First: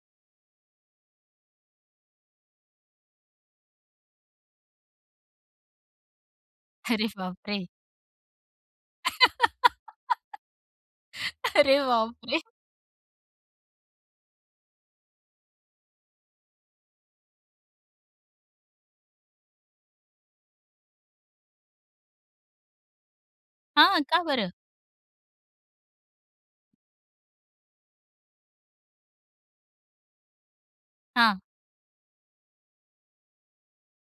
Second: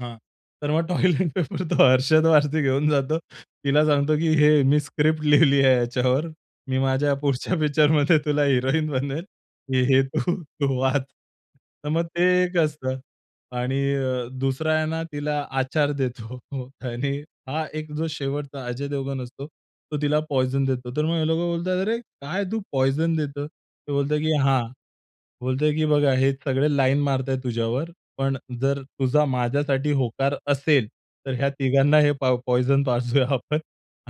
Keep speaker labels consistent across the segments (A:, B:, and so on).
A: हां. तर मग टॉयलेट पेपर तो अर्शद वारसी घेऊन जातो. तिला सांगतो, की "हे, मी स्क्रिप्ट लिहिली आहे याच्यावर. मी
B: अरे
A: माझ्या पुढच्या
B: बापरे!
A: पिक्चरमध्ये तुला हिरोईन बनवेल, की हे तू, तू वाच."
B: अरे,
A: तर मग ते
B: बापरे!
A: एक असतं. आणि अ, दुसरा आहे ना तिला आचार देतो. हो, आणि हा एक जो शेवटचा अजय देवगन असतो तो तिला पॉइझन देतो. तर मग हे लोकं बोलतात, "अरे, काय तू पॉइझन देतो?" तो
B: हां,
A: बोलतो,
B: का
A: की
B: बरं?
A: हां, बोलतोय, की "बघा, हे सगळे लाईन मारता आहेत तुझ्यावर, पण जर तुझा माझ्यासाठी होकार असेल, तर
B: हां.
A: ह्या तिघांना हे पाव पॉइझन पाजूया आपण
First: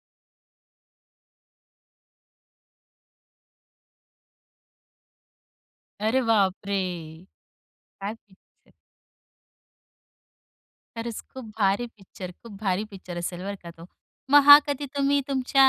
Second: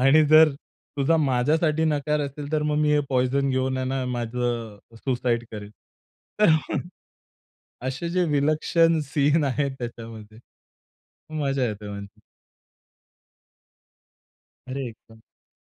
A: आणि जर तुझा माझ्यासाठी नकार असेल, तर मग मी हे पॉइझन घेऊन आहे ना, माझं अ, सुसाईड करेन."
B: अरे,
A: तर
B: बापरे!
A: असे
B: काय
A: जे
B: पिक्चर
A: विलक्षण सीन आहेत त्याच्यामध्ये.
B: खरंच खूप
A: मजा
B: भारी
A: येते म्हणजे.
B: पिक्चर, खूप भारी पिक्चर असेल बरं का तो. मग हा
A: अरे,
B: कधी
A: एकदम.
B: तुम्ही तुमच्या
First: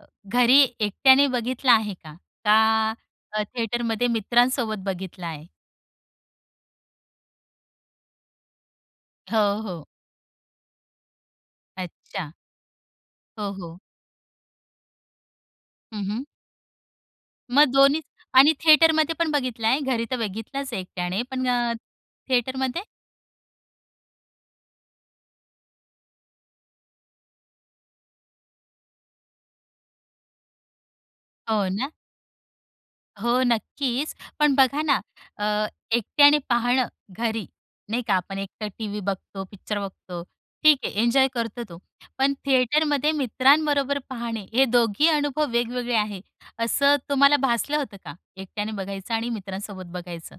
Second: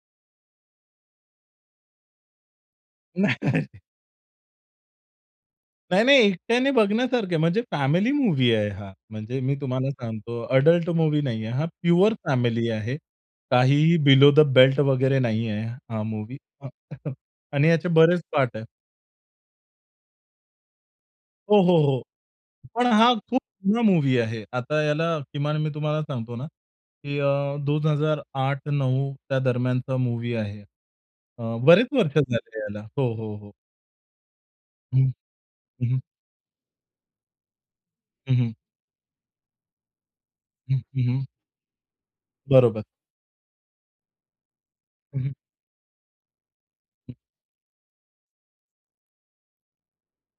B: अ, घरी एकट्याने बघितला आहे का? का
A: नाही,
B: अ,
A: नाही.
B: थिएटरमध्ये मित्रांसोबत बघितला आहे?
A: नाही, नाही. एकट्याने बघण्यासारखा आहे, म्हणजे फॅमिली मूव्ही आहे हा. म्हणजे मी
B: हो, हो.
A: तुम्हाला सांगतो ॲडल्ट मूव्ही नाहीये. हा प्युअर
B: अच्छा.
A: फॅमिली आहे.
B: हो, हो.
A: काहीही बिलो द बेल्ट वगैरे नाहीये हा
B: हं, हं.
A: मूव्ही. हां, आणि
B: मग
A: याचे
B: दोन्ही
A: बरेच
B: आणि
A: पार्ट आहे.
B: थिएटरमध्ये पण बघितला आहे. घरी तर बघितलाच आहे एकट्याने, पण
A: हो,
B: अ,
A: हो, हो.
B: थिएटरमध्ये?
A: पण हा खूप जुना मूव्ही आहे. आता याला किमान मी तुम्हाला सांगतो ना, की अ, 2008-9 त्या दरम्यानचा मूव्ही आहे. अ,
B: हो,
A: बरेच
B: ना.
A: वर्ष झाले याला. हो, हो,
B: हो
A: हो.
B: नक्कीच. पण बघा ना
A: हं,
B: अ,
A: हं.
B: एकट्याने पाहणं घरी, नाही का?
A: हं,
B: आपण
A: हं.
B: एकटं टीव्ही बघतो, पिक्चर बघतो,
A: हं.
B: ठीक आहे
A: हं, हं.
B: एन्जॉय करतो तो. पण
A: बरोबर.
B: थिएटरमध्ये मित्रांबरोबर पाहणे हे दोन्ही
A: हं, हं.
B: अनुभव वेगवेगळे आहे. असं
A: हं.
B: तुम्हाला भासलं होतं का, एकट्याने बघायचं आणि मित्रांसोबत बघायचं?